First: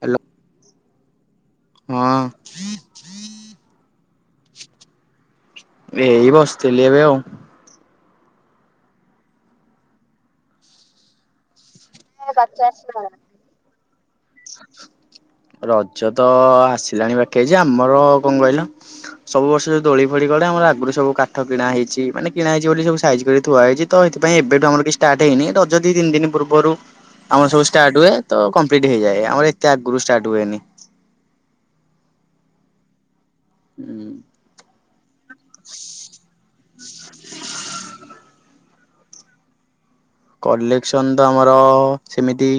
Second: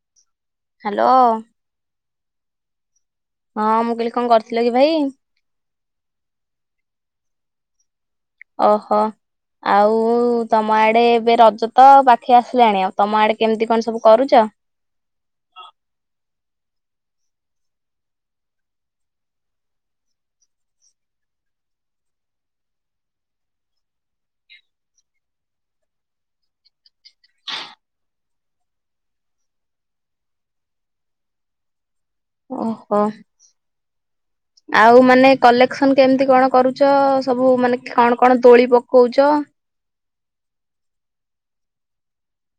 Hello. Hello. ହଁ। ହଁ ମୁଁ କହିଲି କଣ କରୁଥିଲ କି ଭାଇ। ଏଇ ବସିଥିଲି ଏବେ ଆଉ। ଓହୋ ଆଉ ତମ ଆଡେ ଏବେ ରଜ ତ ପାଖେଇ ଆସିଲାଣି ଆଉ ତମ ଆଡେ କେମିତି କଣ ସବୁ କରୁଚ। ରଜ ତ ଆସିଲାଣି ପାଖେଇ ଯେ ଆମର କଣ କହିଲ ସବୁ ବର୍ଷ ଯୋଉ ଦୋଳି ଫୋଳି ପଡ଼େ ଗଲେ ଆମର ଆଗରୁ ସବୁ କାଠ କିଣା ହେଇଛି ମାନେ କିଣା ହେଇଛି ବୋଲି ସବୁ ସାଇଜି କରି ଥୁଆ ହେଇଛି। ତ ଏଥିପାଇଁ ଏବେଠୁ ଆମର କିଛି ଷ୍ଟାର୍ଟ ହେଇନି ରଜ ଦିତିନି ଦିନ ପୂର୍ବରୁ ଆମର ସବୁ ଷ୍ଟାର୍ଟ ହୁଏ ତ କଂପ୍ଲିଟ୍ ଟି ହେଇଯାଏ ଆମର ଏତେ ଆଗୁରୁ ଷ୍ଟାର୍ଟ ହୁଏନି। ଓହୋ। ହୁଁ। ଆଉ ମାନେ କଲେକ୍ସନ କେମିତି କଣ କରୁଚ, ସବୁ ମାନେ କଣ କଣ ତୋଳି ପକଉଚ? କଲେକ୍ସନ ତ ଆମର ସେମିତି।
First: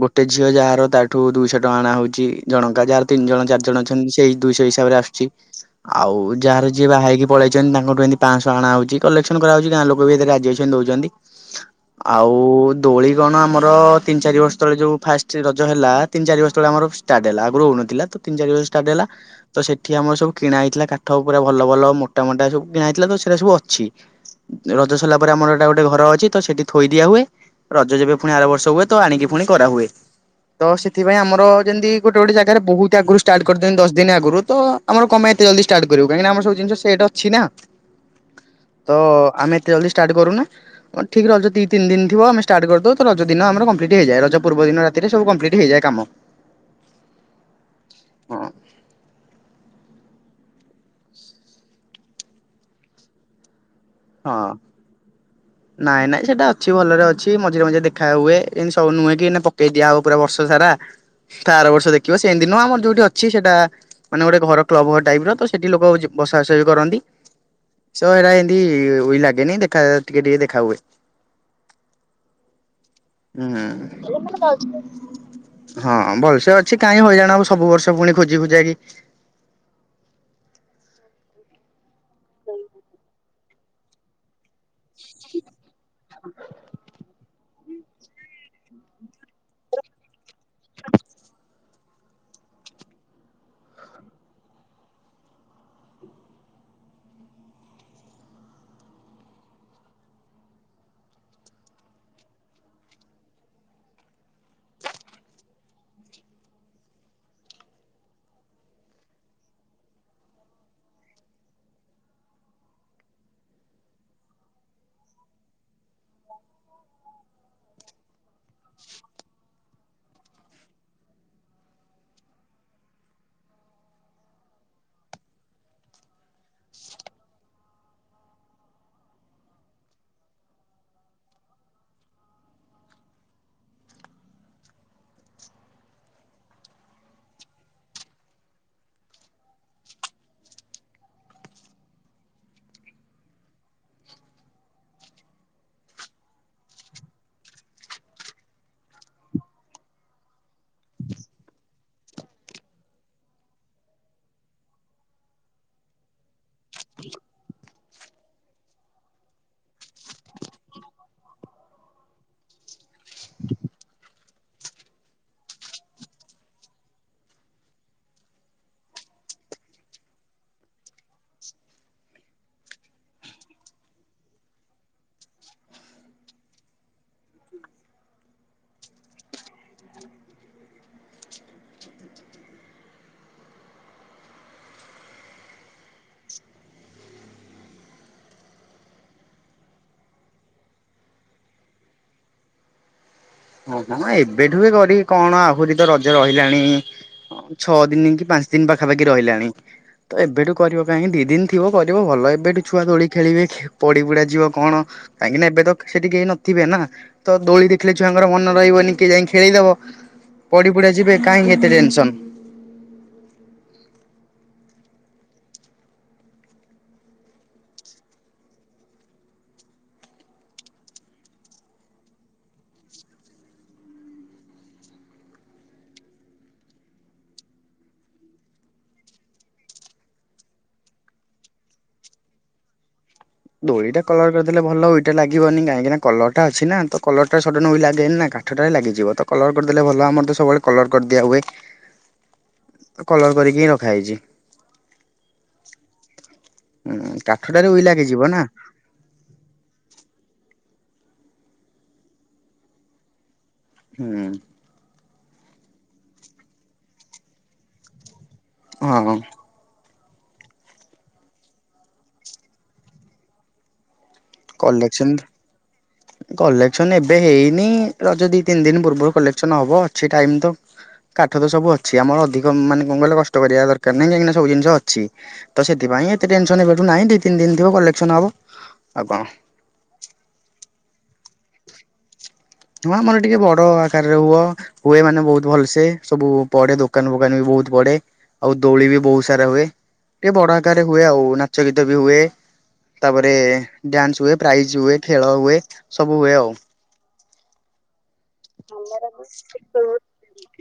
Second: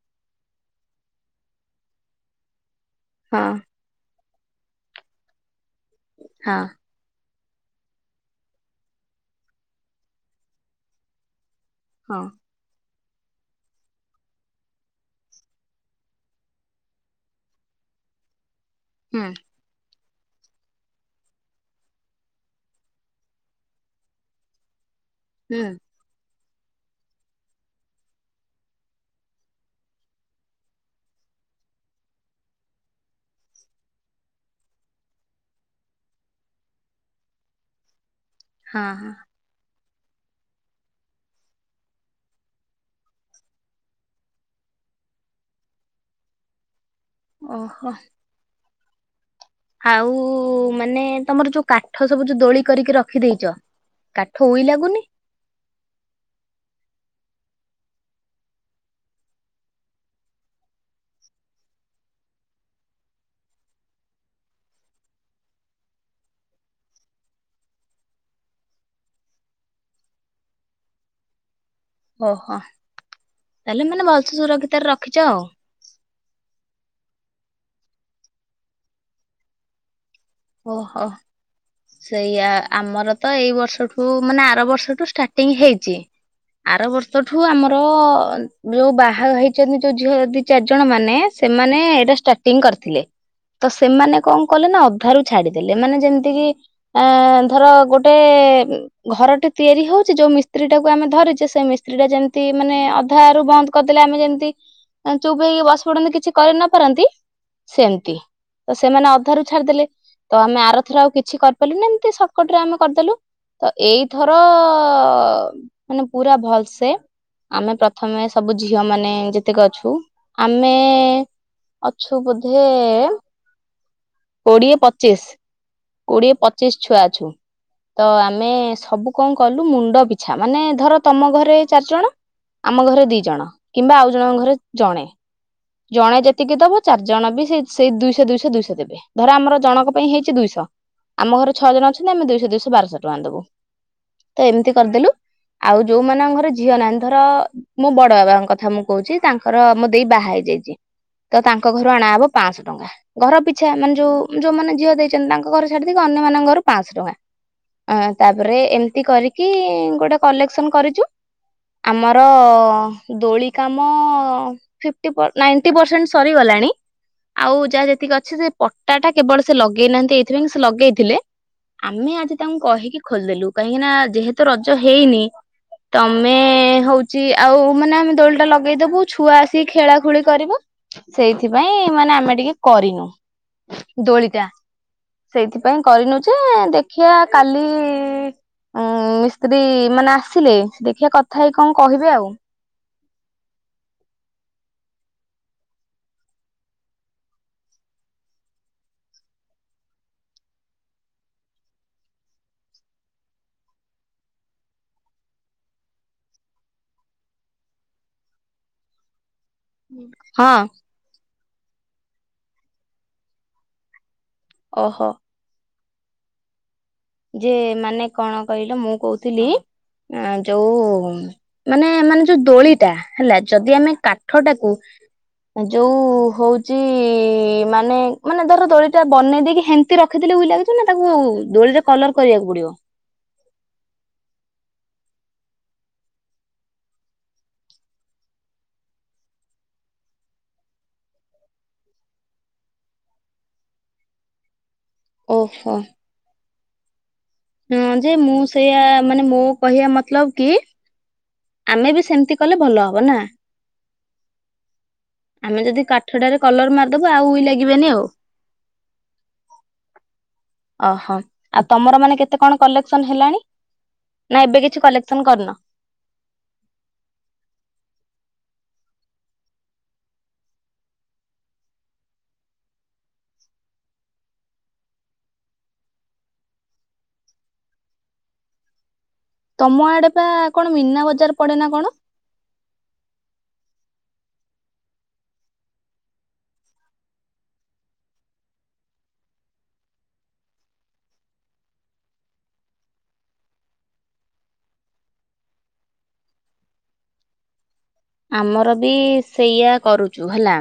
ଗୋଟେ ଝିଅ ଯାହାର ତାଠୁ ଦୁଇଶହ ଟଙ୍କା ଆଣା ହଉଚି, ଜଣଙ୍କା ଯାହାର। ତିନି ଜଣ, ହଁ ଚାରି ଜଣ ଅଛନ୍ତି ସେଇ ଦୁଇଶହ ହିସାବରେ ଆସୁଚି। ଆଉ ହଁ ଯାହାର ଯିଏ ବାହା ହେଇକି। ପଳେଇଚନ୍ତି ତାଙ୍କଠୁ ଏମିତି ପାଞ୍ଚଶହ ଆଣା ହଉଚି, କଲେକ୍ସନ କରାହଉଚି ଗାଁ ଲୋକ ବି ଏଥିରେ ରାଜିଅଛନ୍ତି ଦଉଚନ୍ତି। ହଁ ଆଉ। ଦୋଳି କଣ ଆମର ତିନି, ଚାରି ବର୍ଷ ତଳେ ଯୋଉ ଫାଷ୍ଟ ରଜ ହେଲା ତିନି, ଚାରି ବର୍ଷ ତଳେ ଆମର ଷ୍ଟାର୍ଟ ହେଲା ଆଗୁରୁ ହଉନଥିଲା ତ। ତିନ, ଚାରି ବର୍ଷ ଷ୍ଟାର୍ଟ ହେଲା। ହୁଁ ତ ସେଠି ଆମର ସବୁ କିଣା ହେଇଥିଲା କାଠ ପୁରା ଭଲ ଭଲ ମୋଟା ମୋଟା ସବୁ କିଣା ହେଇଥିଲା ତ ସେଇରା ସବୁ ଅଛି। ରଜ ସରିଲା ପରେ ଆମର ହୁଁ ହେଟା ଗୋଟେ ଘର ଅଛି ତ ସେଠି। ଥୋଇ ଦିଆ ହୁଏ, ରଜ ଯେବେ ପୁଣି ଆର ବର୍ଷ ହୁଏ ତ ଆଣିକି ପୁଣି କରାହୁଏ। ତ ସେଥିପାଇଁ ଆମର ଯେମିତି ଗୋଟେ ଗୋଟେ ଜାଗାରେ ବହୁତ ଆଗରୁ ଷ୍ଟାର୍ଟ କରିଦିଅନ୍ତି ଦଶ ଦିନ ଆଗୁରୁ ତ। ଆମର କଣ ପାଇଁ ଏତେ ଜଲଦି ଷ୍ଟାର୍ଟ କରିବୁ କାହିଁକିନା ଆମ ସବୁ ଜିନିଷ ସେଟ୍ ଅଛି ନା। ତ ହଁ ହଁ। ଆମେ ଏତେ ଜଲଦି ଷ୍ଟାର୍ଟ କରୁନା ଠିକ ରଜ। ଦି, ତିନି ଦିନ ଥିବ ଆମେ ଷ୍ଟାର୍ଟ କରିଦଉ ତ ରଜ ଦିନ ଆମର କଂପ୍ଲିଟ ହେଇଯାଏ। ରଜ ପୂର୍ବ ଦିନ ରାତିରେ ସବୁ କଂପ୍ଲିଟ ହେଇଯାଏ କାମ। ଓହୋ। ହଁ। ଆଉ, ମାନେ ତମର ଯୋଉ କାଠ ସବୁ ଯୋଉ ଦୋଳି କରିକି ରଖିଦେଇଚ? ହଁ। କାଠ ଉଇ ଲାଗୁନି? ନାଇଁ ନାଇଁ, ସେଇଟା ଅଛି ଭଲରେ ଅଛି ମଝିରେ ମଝିରେ ଦେଖା ହୁଏ। ଏମତି ସବୁ ନୁହେଁ କି। ଦିଆହବ ପୁରା ବର୍ଷ ସାରା, ତା ଆର ବର୍ଷ ଦେଖିବ ସେମିତି ନୁହେଁ ଆମର ଯୋଉଠି ଅଛି ସେଇଟା। ମାନେ ଗୋଟେ ଘର କ୍ଲବ ଘର ଟାଇପର ତ ସେଠି ଲୋକ ବସାଶୁଆ ବି କରନ୍ତି। ତ ସେଇରା ଏମିତି। ଉଇ ଲାଗେନି ଦେଖା ଟିକେ ଟିକେ ଦେଖା ହୁଏ। ଓହୋ, ହୁଁ ତାହେଲେ ମାନେ ଭଲସେ ସୁରକ୍ଷିତରେ ରଖିଚ ଆଉ। ହଁ, ଭଲସେ ଅଛି କାଇଁ ହଇରାଣ ହବୁ ସବୁ ବର୍ଷ ପୁଣି ଖୋଜିବୁ ଯାଇଁକି। ଓହୋ, ସେଇଆ ଆମର ତ ଏଇ ବର୍ଷଠୁ ମାନେ। ଆର ବର୍ଷଠୁ ଷ୍ଟାର୍ଟିଂ ହେଇଚି ଆର ବର୍ଷଠୁ ଆମର। ଯୋଉ ବାହା ହେଇଚନ୍ତି ଯୋଉ ଝିଅ ଦି, ଚାରି ଜଣ ମାନେ ସେମାନେ ଏଇଟା ଷ୍ଟାର୍ଟିଂ କରିଥିଲେ। ତ ସେମାନେ କଣ କଲେ ନା ଅଧା ରୁ ଛାଡିଦେଲେ ମାନେ ଯେମିତିକି। ଆ ଧର ଗୋଟେ। ଘରଟେ ତିଆରି ହଉଚି ଯୋଉ ମିସ୍ତ୍ରୀ ଟାକୁ ଆମେ ଧରିଚୁ ସେ ମିସ୍ତ୍ରୀ ଟା ଯେମିତି ମାନେ ଅଧାରୁ ବନ୍ଦ। କରିଦେଲେ ଆମେ ଯେମିତି ଚୁପ ହେଇକି ବସି ପଡନ୍ତି କିଛି କରି ନ ପାରନ୍ତି। ସେମତି ତ ସେମାନେ ଅଧାରୁ ଛାଡିଦେଲେ। ତ ଆମେ ଆର ଥର ଆଉ କିଛି କରିପାରିଲୁନି ଏମିତି ସର୍ଟକଟ ରେ ଆମେ କରିଦେଲୁ। ତ ଏଇଥର ମାନେ ପୁରା ଭଲସେ। ଆମେ ପ୍ରଥମେ ସବୁ ଝିଅ ମାନେ ଯେତିକି ଅଛୁ। ଆମେ। ଅଛୁ ବୋଧେ। କୋଡିଏ, ପଚିଶ। କୋଡିଏ, ପଚିଶ ଛୁଆ ଅଛୁ। ତ ଆମେ ସବୁ କଣ କଲୁ ମୁଣ୍ଡ ପିଛା ମାନେ ଧର ତମ ଘରେ ଚାରିଜଣ। ଆମ ଘରେ ଦି ଜଣ କିମ୍ବା ଆଉ ଜଣଙ୍କ ଘରେ ଜଣେ। ଜଣେ ଯେତିକି ଦବ ଚାରି ଜଣ ବି ସେଇ ଦୁଇଶହ, ଦୁଇଶହ, ଦୁଇଶହ ଦେବେ। ଧର ଆମର ଜଣଙ୍କ ପାଇଁ ହେଇଚି ଦୁଇଶହ, ଆମ ଘରେ ଛଅ ଜଣ ଅଛନ୍ତି ଆମେ ଦୁଇଶହ ଦୁଇଶହ ବାରଶହ ଟଙ୍କା ଦବୁ। ତ ଏମିତି କରିଦେଲୁ, ଆଉ ଯୋଉମାନଙ୍କ ଘରେ ଝିଅ ନାହିଁ ଧର। ମୋ ବଡ ବାବାଙ୍କ କଥା ମୁଁ କହୁଛି ତାଙ୍କର ମୋ ଦେଇ ବାହା ହେଇ ଛି ତ ତାଙ୍କ ଘରୁ ଅଣାହବ ପାଁ ଶହ ଟଙ୍କା। ଘର ପିଛା ମାନେ ଯୋଉ ଯୋଉମାନେେ ଝିଅ ଦେଇଛନ୍ତି ତାଙ୍କ ଘର ଛାଡି ଦେଇକି ଅନ୍ୟମାନାନଙ୍କ ଘରୁ ପାଁଶହ ଟଙ୍କା। ଅ ତାପରେ ଏମିତି କରିକି ଗୋଟେ କଲେକ୍ସନ୍ କରିଛୁ ଆମର ଦୋଳି କାମ ନାଣ୍ଟି ନାଇଣ୍ଟି ପରସେଣ୍ଟେ ସରିଗଲାଣି ଆଉ ଯାହା ଯେତିକି ଅଛି ସେ ପଟା ଟା କେବଳ ସେ ଲଗେଇନାହାନ୍ତି ଏଇଥିପାଇଁ ସେ ଲଗେଇଥିଲେ ଆମେ ଆଜି ତାଙ୍କୁ କହିକି ଖୋଲିଦେଲୁ କାହିଁକି ନା ଯେହେତୁ ରଜ ହେଇନି ତମେ ହଉଛି ଆଉ ମାନେ ଆମେ ଦୋଳି ଟା ଲଗେଇଦବୁ ଛୁଆ ଆସି ଖେଳା ଖୁଳି କରିବ ସେଇଥିପାଇଁ ମାନେ ଆମେ ଟିକେ କରିନୁ ଦୋଳିଟା। ସେଇଥିପାଇଁ କରିନୁ ଯେ ଦେଖିଆ କାଲି ଉଁ ମିସ୍ତ୍ରୀ ମାନେ ଆସିଲେ ଦେଖିଆ କଥା ହେଇ କଣ କହିବେ ଆଉ। ହଁ ଏବେଠୁ ବି କରିକି କଣ ଆହୁରି ତ ରଜ ରହିଲାଣି ଛଅ ଦିନି କି ପାଞ୍ଚ ଦିନି ପାଖାପାଖି ରହିଲାଣି। ତ ଏବେଠୁ କରିବ କାହିଁକି ଦି ଦିନି ଥିବ କରିବ ଭଲ ଏବେଠୁ ଛୁଆ ଦୋଳି ଖେଳିବେ ପଡି ପୁଡା ଯିବ କଣ କାହିଁକି ନା ଏବେ ତ ସେଠି କେହି ନଥିବେ ନା ତ ଦୋଳି ଦେଖିଲେ ଛୁଆଙ୍କର ମନେ ରହିବନିଏ କିଏ ଯାଇ ଖେଳିଦବ। ହଁ। ପଡି ପୁଡା ଯିବେ କାହିଁକି ଏତେ ଟେନ୍ସନ୍। ଓହୋ। ଯେ ମାନେ କଣ କହିଲ ମୁଁ କହୁଥିଲି ଯୋଉ ମାନେ ମାନେ ଯୋଉ ଦୋଳିଟା ହେଲା ଯଦି ଆମେ କାଠ ଟାକୁ ଯୋଉ ହଉଛି ମାନେ ମାନେ ଧର ଦୋଳିଟା ବନେଇ ଦେଇକି ହେ ମିତି ରଖିଦେଲେ ଉଇ ଲାଗିଛ ନା ତାକୁ ଦୋଳିରେ କଲର କରିବାକୁ ପଡିବ? ଦୋଳିଟା କଲର କରିଦେଲେ ଭଲ ଉଇଟା ଲାଗିବନି କାହିଁକିନା କଲରଟା ଅଛି ନା ତ କଲରଟା ସଡନ୍ ଉଇ ଲାଗେନି ନା କା ଠଟାରେ ଲାଗିଯିବ ତ କଲର୍ କରିଦେଲେ ଭଲ ଆମର ତ ସବୁବେଳେ କଲର୍ କରିଦିଆହୁୁଏ। ହ [unintelligible] କଲର କରିକି ହିଁ ରଖା ହେେଇଛି। ଓହୋ। ହୁଁ କାଠଟା ହଁ ଯେ ମୁଁ ସେଇଆା ମାନେ ମୋ କହିଆ ମତଲବ୍ କି ଆମେ ବି ସେମିତି କଲେ ଭଲ ହବ ନା। ହୁଁ। ଆମେ ଯଦି କାଠଟାରେ କଲର୍ ମାରିଦବୁ ଆଉ ଉଇ ଲାଗିବାନି ଆଉ। ହଁ ହଁ। ଓହୋ ଆଉ ତମର ମାନେ କେତେ କଣ କଲେକ୍ସନ୍ ହେଲାଣି ନା ଏବେ କିଛି କଲେକ୍ସନ୍ କରିନି? କଲେକ୍ସନ୍ ଏବେ ହେଇନି ରଜ ଦି ତିନି ଦିନି ପୂର୍ବରୁ କଲେକ୍ସନ୍ ହବ ଅଛି ଟାଇମ ତ। କାଠ ତ ସବୁ ଅଛି ଆମର ଅଧିକ ମାନେ କଣ କହିଲ କଷ୍ଟ କରିବା ଦରକାର ନାହିଁ କାହିଁକିନା ସବୁ ଜିନିଷ ଅଛି। ତ ସେଥିପାଇଁ ଏତେ ଟେନ୍ସନ୍ ଏବେଠୁ ନାହିଁ ଦି ତିନି ଦିନି ଥିବ କଲେକ୍ସନ ହବ ଆଉ କଣ ତମ ଆଡେ ପା କଣ ମୀନା ବଜାର ପଡେ ନା କଣ? ହୁ ଆମର ଟିକେ ବଡ ଆକାରରେ ହୁଅ। ହୁଏ ମାନେ ବହୁତ୍ ଭଲସେ ସବୁ ପଡେ ଦୋକାନ ଫୋକାନ ବି ବହୁତ୍ ପଡେ ଆଉ ଦୋଳି ବି ବହୁତ୍ ସାରା ହୁଏ ଟିକେ ବଡ ଆକାରରେ ହୁଏ ଆଉ ନାଚ ଗୀତ ବି ହୁଏ ତା ପରେ ଡ୍ୟାନ୍ସ ହୁଏ ପ୍ରାଇଜ୍ ହୁଏ ଖେଳ ହୁଏ ସବୁ ହୁଏ ଆଉ। ଆମର ବି ସେଇୟଆ କରୁଛୁ ହେଲା।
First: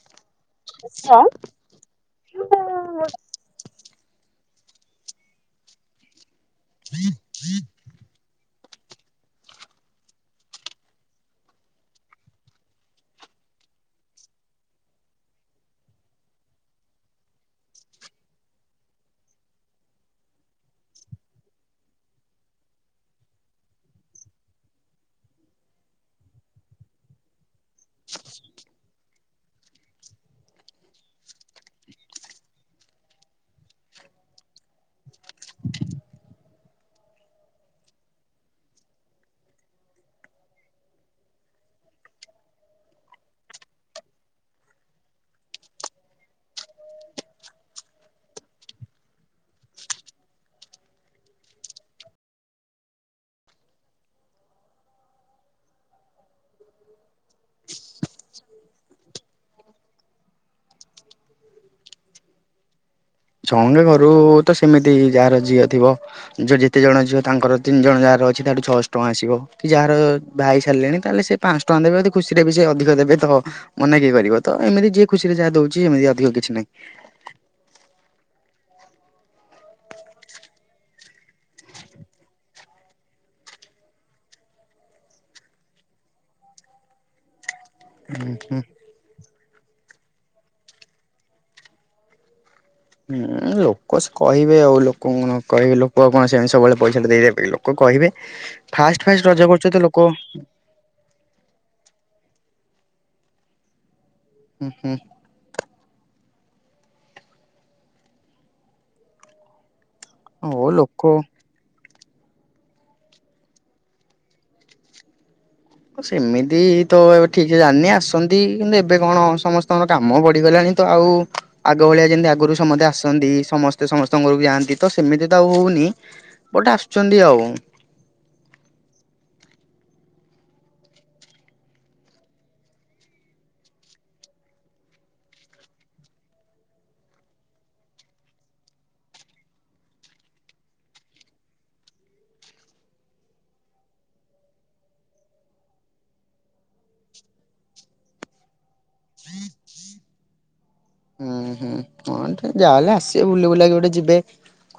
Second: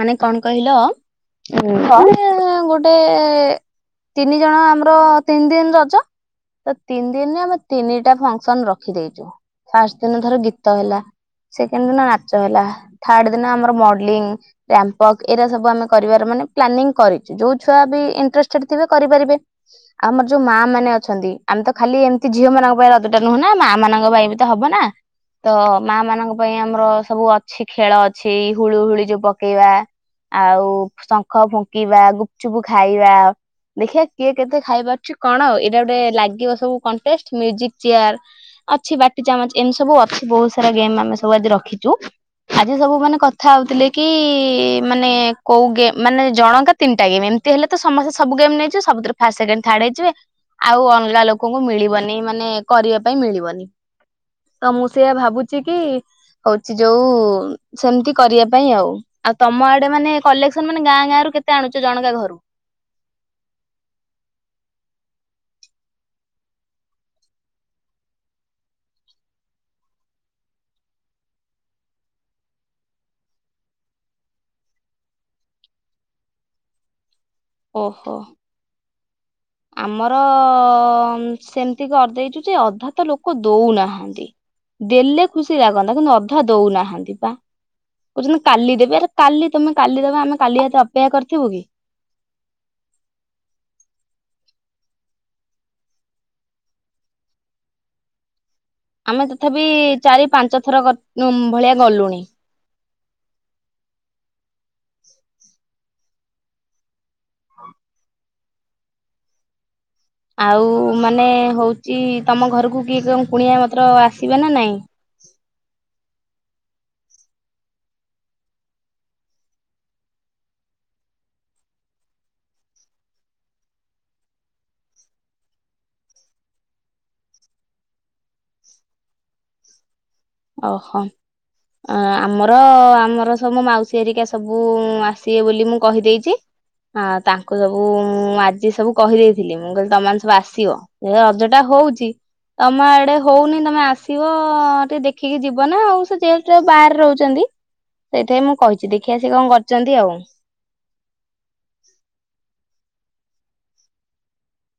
ମାନେ କଣ କହିଲ କଣ ଗୋଟେ ତିନି ଜଣ ଆମର ତିନି ଦିନି ରଜ। ତ ତିନି ଦିନରେ ଆମେ ତିନିଟା ଫାକ୍ସନ ରଖିଦେଇଛୁ ଫାଷ୍ଟ ଦିନ ଧର ଗୀତ ହେଲା। ସେକେଣ୍ଡ ଦିନ ନାଚ ହେଲା ଥାର୍ଡ ଦିନ ଆମର ମଡଲିଂ। ୟକପ୍ ଏରା ସବୁ ଆମେ କରିବାର ମାନେ ପ୍ଲାନିଂ କରିଛୁ ଯୋଉ ଛୁଆ ବି ଇଣ୍ଟଷ୍ଟେଡ ଥିବେ କରିପାରିବେ। ଆମର ଯୋଉ ମା ମାନେ ଅଛନ୍ତି ଆମେ ତ ଖାଲି ଏମିତି ଝିଅ ମାନଙ୍କ ପାଇଁ ରଜଟା ନୁହଁ ନା ମା ମାନଙ୍କ ପାଇଁ ବି ତ ହବ ନା? ତ ମା ମାନଙ୍କ ପାଇଁ ଆମର ସବୁ ଅଛି ଖେଳ ଅଛି ହୁଳୁ ହୁଳି ଯୋଉ ପକେଇବା। ଆଉ ଶଙ୍ଖ ଫୁଙ୍କିବା ଗୁପୁଚୁପୁ ଖାଇବା। ଦେଖିଆ କିଏ କେତେ ଖାଇପାରୁଚଛି କଣ ଆଉ ଏଇଟା ଗୋଟେ ଲାଗିବ ସବୁ କଣ୍ଟେଷ୍ଟିକ ମେଉଜିକ ଚେୟାର। ଅଛି ବାଟି ଚାମଚ ଏମତି ସବୁ ଅଛି ବହୁତ ସାରା ଗେମ୍ ଆମେ ସବୁ ଆଜି ରଖିଛୁ। ଆଜି ସବୁ ମାନେ କଥା ହଉଥିଲେ କି ମାନେ କୋଉ ଗେମ୍ ମାନେ ଜଣଙ୍କା ତିନିଟା ଗେମ୍ ଏମିତି ହେଲେ ତ ସମସ୍ତେ ସବୁ ଗେମ୍ ନେଛ ସବୁଥିରେ ଫା ସେକେଣ୍ଡ ଥାର୍ଡ଼ ହେଇଯିବେ ଆଉ ଅଲଗା ଲୋକଙ୍କୁ ମିଳିବନି ମାନେ କରିବା ପାଇଁ ମିଳିବନି। ତ ମୁଁ ସେଆ ଭାବୁଛି କି ହଉଛି ଯୋଉ ସେମିତି କରିବା ପାଇଁ ଆଉ ଆଉ ତମ ଆଡେ ମାନେ କଲେକ୍ସନ ମାନେ ଗାଁ ଗାଁ ରୁ କେତେ ଆଣୁଛ ଜଣଙ୍କା ଘରୁ? ଘରୁ ତ ସେମିତି ଯାହାର ଝିଅ ଥିବ। ଯୋଉ ଯେତେ ଜଣ ଝିଅ ତାଙ୍କର ତିନି ଜଣ ଯାହାର ଅଛି ତାଠୁ ଛଅଶହ ଟଙ୍କା ଆସିବ। କି ଯାହାର ବାହା ହେଇ ସାରିଲେଣି ତାହେଲେ ସେ ପାଞ୍ଚ ଟଙ୍କା ଦେବେ ଖୁସିରେ ବି ସେ ଅଧିକ ଦେବେ ତ। ମନା କିଏ କରିବ ତ ଏମିତି ଯିଏ ଖୁସି ରେ ଯାହା ଦଉଛି ସେମିତି ଅଧିକ କିଛି ନାହିଁ। ଓହୋ। ଆମର ସେମିତି କରିଦେଇଛୁ ଯେ ଅଧା ତ ଲୋକ ଦଉନାହାନ୍ତି। ଦେଲେ ଖୁସି ଲାଗନ୍ତା କିନ୍ତୁ ଅଧା ଦଉନାହାନ୍ତି ବା। କହୁଛନ୍ତି କାଲି ଦେବେ ଆରେ କାଲି ତମେ କାଲି ଦେବ ଆମେ କାଲି ହାତେ ଅପେକ୍ଷା କରିଥିବୁ କି? ହୁଁ ଲୋକ ସେ କହିବେ ଆଉ ଲୋକଣ କହିବେ ଲୋକ ଆଉ କଣ ସେମିତି ସବୁବେଳେ ପଇସା ଟା ଦେଇଦେବେ ପାଇଁ ଲୋକ କହିବେ ଫାଷ୍ଟ ଫାଷ୍ଟ ଆମେ ରଜ ତଥାପି କରୁଛ ତ ଲୋକ ଚାରି ପାଞ୍ଚ ଥର ଭଳିଆ ଗଲୁଣି। ହୁଁ ହୁଁ। ହଉ ଆଉ ଲୋକ ମାନେ ହଉଛି ତମ ଘରକୁ କିଏ କ କୁଣିଆ ମତ୍ର ଆସିବେ ନା ନାଇଁ? ସେମିତି ତ ଏ ଠିକ ଜାଣିନି ଆସନ୍ତି କିନ୍ତୁ ଏବେ କଣ ସମସ୍ତଙ୍କର କାମ ବଢ଼ିଗଲାଣି। ତ ଆଉ ଆଗ ଭଳିଆ ଯେମିତି ଆଗରୁ ସମସ୍ତେ ଆସନ୍ତି ସମସ୍ତେ ସମସ୍ତଙ୍କ ଘରକୁ ଯାଆନ୍ତି ତ ସେମିତି ତ ଆଉ ହଉନି। ବୁଟ ଆସୁଛନ୍ତି ଆଉ। ଓହୋ। ଅ ଆମର ଆମର ସବୁ ମାଉସୀ ଆରିକା ସବୁ ଆସିବେ ବୋଲି ମୁଁ କହିଦେଇଚି। ହଁ ତାଙ୍କୁ ସବୁ ମୁଁ ଆଜି ସବୁ କହିଦେଇଥିଲି ମୁଁ କହିଲି ତମେ ମାନେ ସବୁ ଆସିବ। ଏ ରଜ ଟା ହଉଛି ତମ ଆଡେ ହଉନି ତମେ ଆସିବ ଟିକେ ଦେଖ ଦେଖିକି ଯିବ ନା ଆଉ ସେ ଜେଲ ବାହାରେ ରହୁଛନ୍ତି। ସେଇଥିପାଇଁ ମୁଁ କହିଛି ଦେଖିଆ ସିଏ କଣ କରୁଛନ୍ତି ଆଉ। ହୁଁ ହୁଁ ଯାହାହେଲେ ଆସିବେ ବୁଲି ବୁଲାକି ଗୋଟେ ଯିବେ।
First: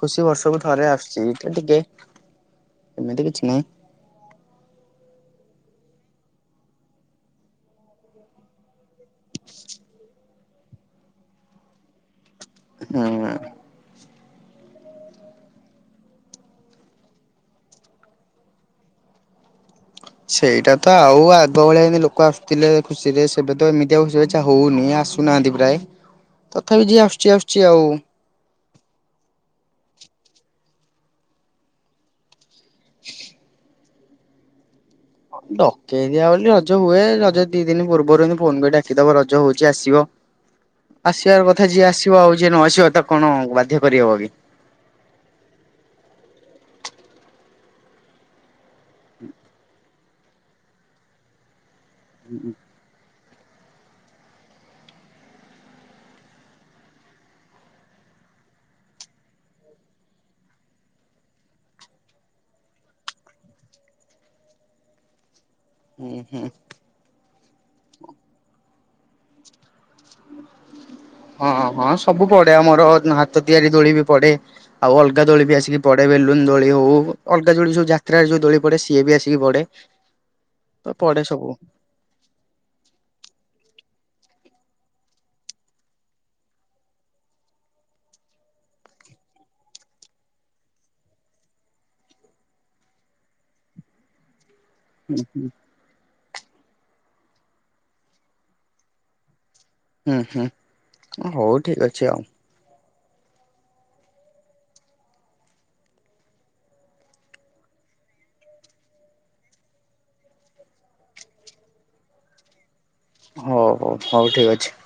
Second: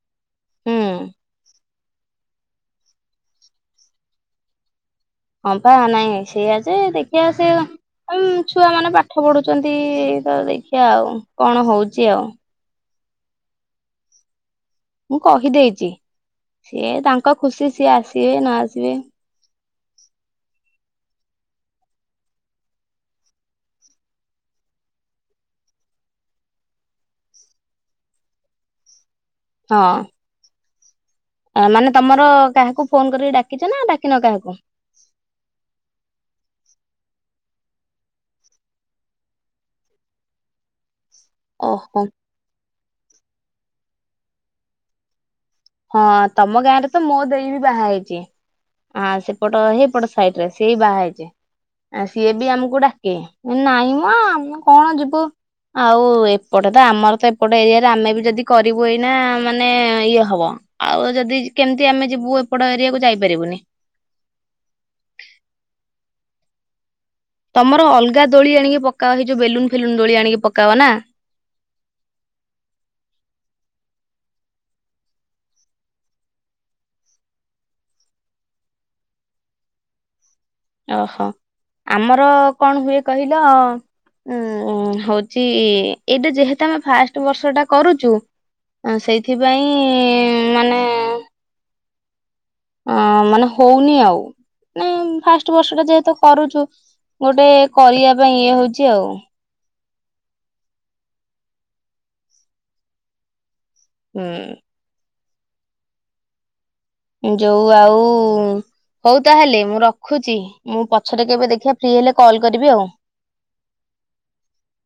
ଖୁସି ବର୍ଷକୁ ଥରେ ହୁଁ। ଆସୁଛି ଏ ଟିକେ ଏମିତି କିଛି ନାହିଁ। ହଁ ପା ନାଇଁ ସେୟା ଯେ ଦେଖିବା ସେ ଆମ ଛୁଆ ମାନେ ପାଠ ପଢୁଛନ୍ତି ତ ଦେଖିବା ଆଉ କଣ ହଉଛି ଆଉ। ହୁଁ ହୁଁ। ମୁଁ କହିଦେଇଛି ସିଏ ତାଙ୍କ ଖୁସି ସିଏ ଆସିବେ ନ ଆସିବେ। ସେଇଟା ତ ଆଉ ଆଦ ଭଳିଆମିତି ଲୋକ ଆସୁଥିଲେ ଖୁସିରେ ସେବେ ତ ଏମିତିଆ ଖଛ ହଉନି ଆସ ଆସୁନାହାନ୍ତି ପ୍ରାୟ ତଥାପି ଯିଏ ଆସୁଛି ଆସୁଛି ଆଉ। ହଁ। ମାନେ ତମର କାହାକୁ ଫୋନ କରିକି ଡ଼ାକିଛ ନା ଡ଼ାକିନ କାହାକୁ? ଡକେଇ ଦିଆ ବୋଲି ରଜ ହୁଏ ରଜ ଦି ଦିନ ପୂର୍ବରୁ ଏମିତି ଫୋନ କରି ଡାକିଦବ ରଜ ହଉଛି ଆସିବ। ଆସିବା କଥା ଯିଏ ଓହୋ। ଆସିବ ଆଉ ଯିଏ ନ ଆସିବ ତାକୁ କଣ ବାଧ୍ୟ କରିହବ କି। ହଁ ତମ ଗାଁ ରେ ତ ମୋ ଦେଇ ବି ବାହା ହେଇଛି। ଆ ସେପଟ ହେଇପଟ ସାଇଡ୍ ରେ ସେଇ ବାହା ହେଇଛି ଆ ସିଏ ବି ଆମକୁ ଡାକେ ନାଇଁ ମୋ ଆମେ କଣ ଯିବୁ। ଆଉ ଏପଟେ ତ ଆମର ତ ଏପଟ ଏରିଆରେ ଆମେ ବି ଯଦି କରିବୁ ଏଇନା ମାନେ ଇଏ ହବ। ଆଉ ଯଦି ଯେ କେମିତି ଆମେ ଯିବୁ ଏପଟ ଏରିଆକୁୁ ଯାଇପାରିବୁନି। ଉଁ ହୁଁ। ତମର ଅଲଗା ଦୋଳି ଆଣିକି ପକା ଏଇ ଯୋଉ ବେଲୁନ୍ ଫେଲୁନ୍ ଦୋଳି ଆଣିକି ପକାଅ ନା? ହଁ ହଁ ହଁ ସବୁ ପଡେ ଆମର ହାତ ତିଆରି ଦୋଳି ବି ପଡେ। ଆଉ ଅଲଗା ଦୋଳି ବି ଆସିକି ପଡ଼େ ବେଲୁନ ଦୋଳି ହଉ ଅଲଗା ଦୋଳି ଯେଉ ଯାତ୍ରାରେ ଯୋଉ ଦୋଳି ପଡ଼େ ସିଏ ବି ଆସିକି ପଡ଼େ। ଓହୋ ଆମର କଣ ହୁଏ କହିଲ ଉଁ ହଉଛି ଏଇଟା ଯେହେତୁ ଆମେ ଫାଷ୍ଟ ବର୍ଷଟା କରୁଛୁ ସେଇଥିପାଇଁ ମାନେ ଅ ମାନେ ହଉନି ଆଉ ମାନେ ଫାଷ୍ଟ ବର୍ଷ ଟା ଯେହେତୁ କରୁଛୁ ଗୋଟେ କରିବା ପାଇଁ ଇଏ ହଉଛି ଆଉ। ହୁଁ ହୁଁ ହଉ ଠିକ୍ ଅଛି ଆଉ। ହୁଁ। ଯୋଉ ଆଉ ହଉ ତାହେଲେ ମୁଁ ରଖୁଛି ମୁଁ ପଛଟେ କେବେ ଦେଖିବା ଫ୍ରି ହେଲେ କଲ୍ କରିବି ଆଉ। ହଉ ହଉ ହଉ ଠିକ୍ ଅଛି।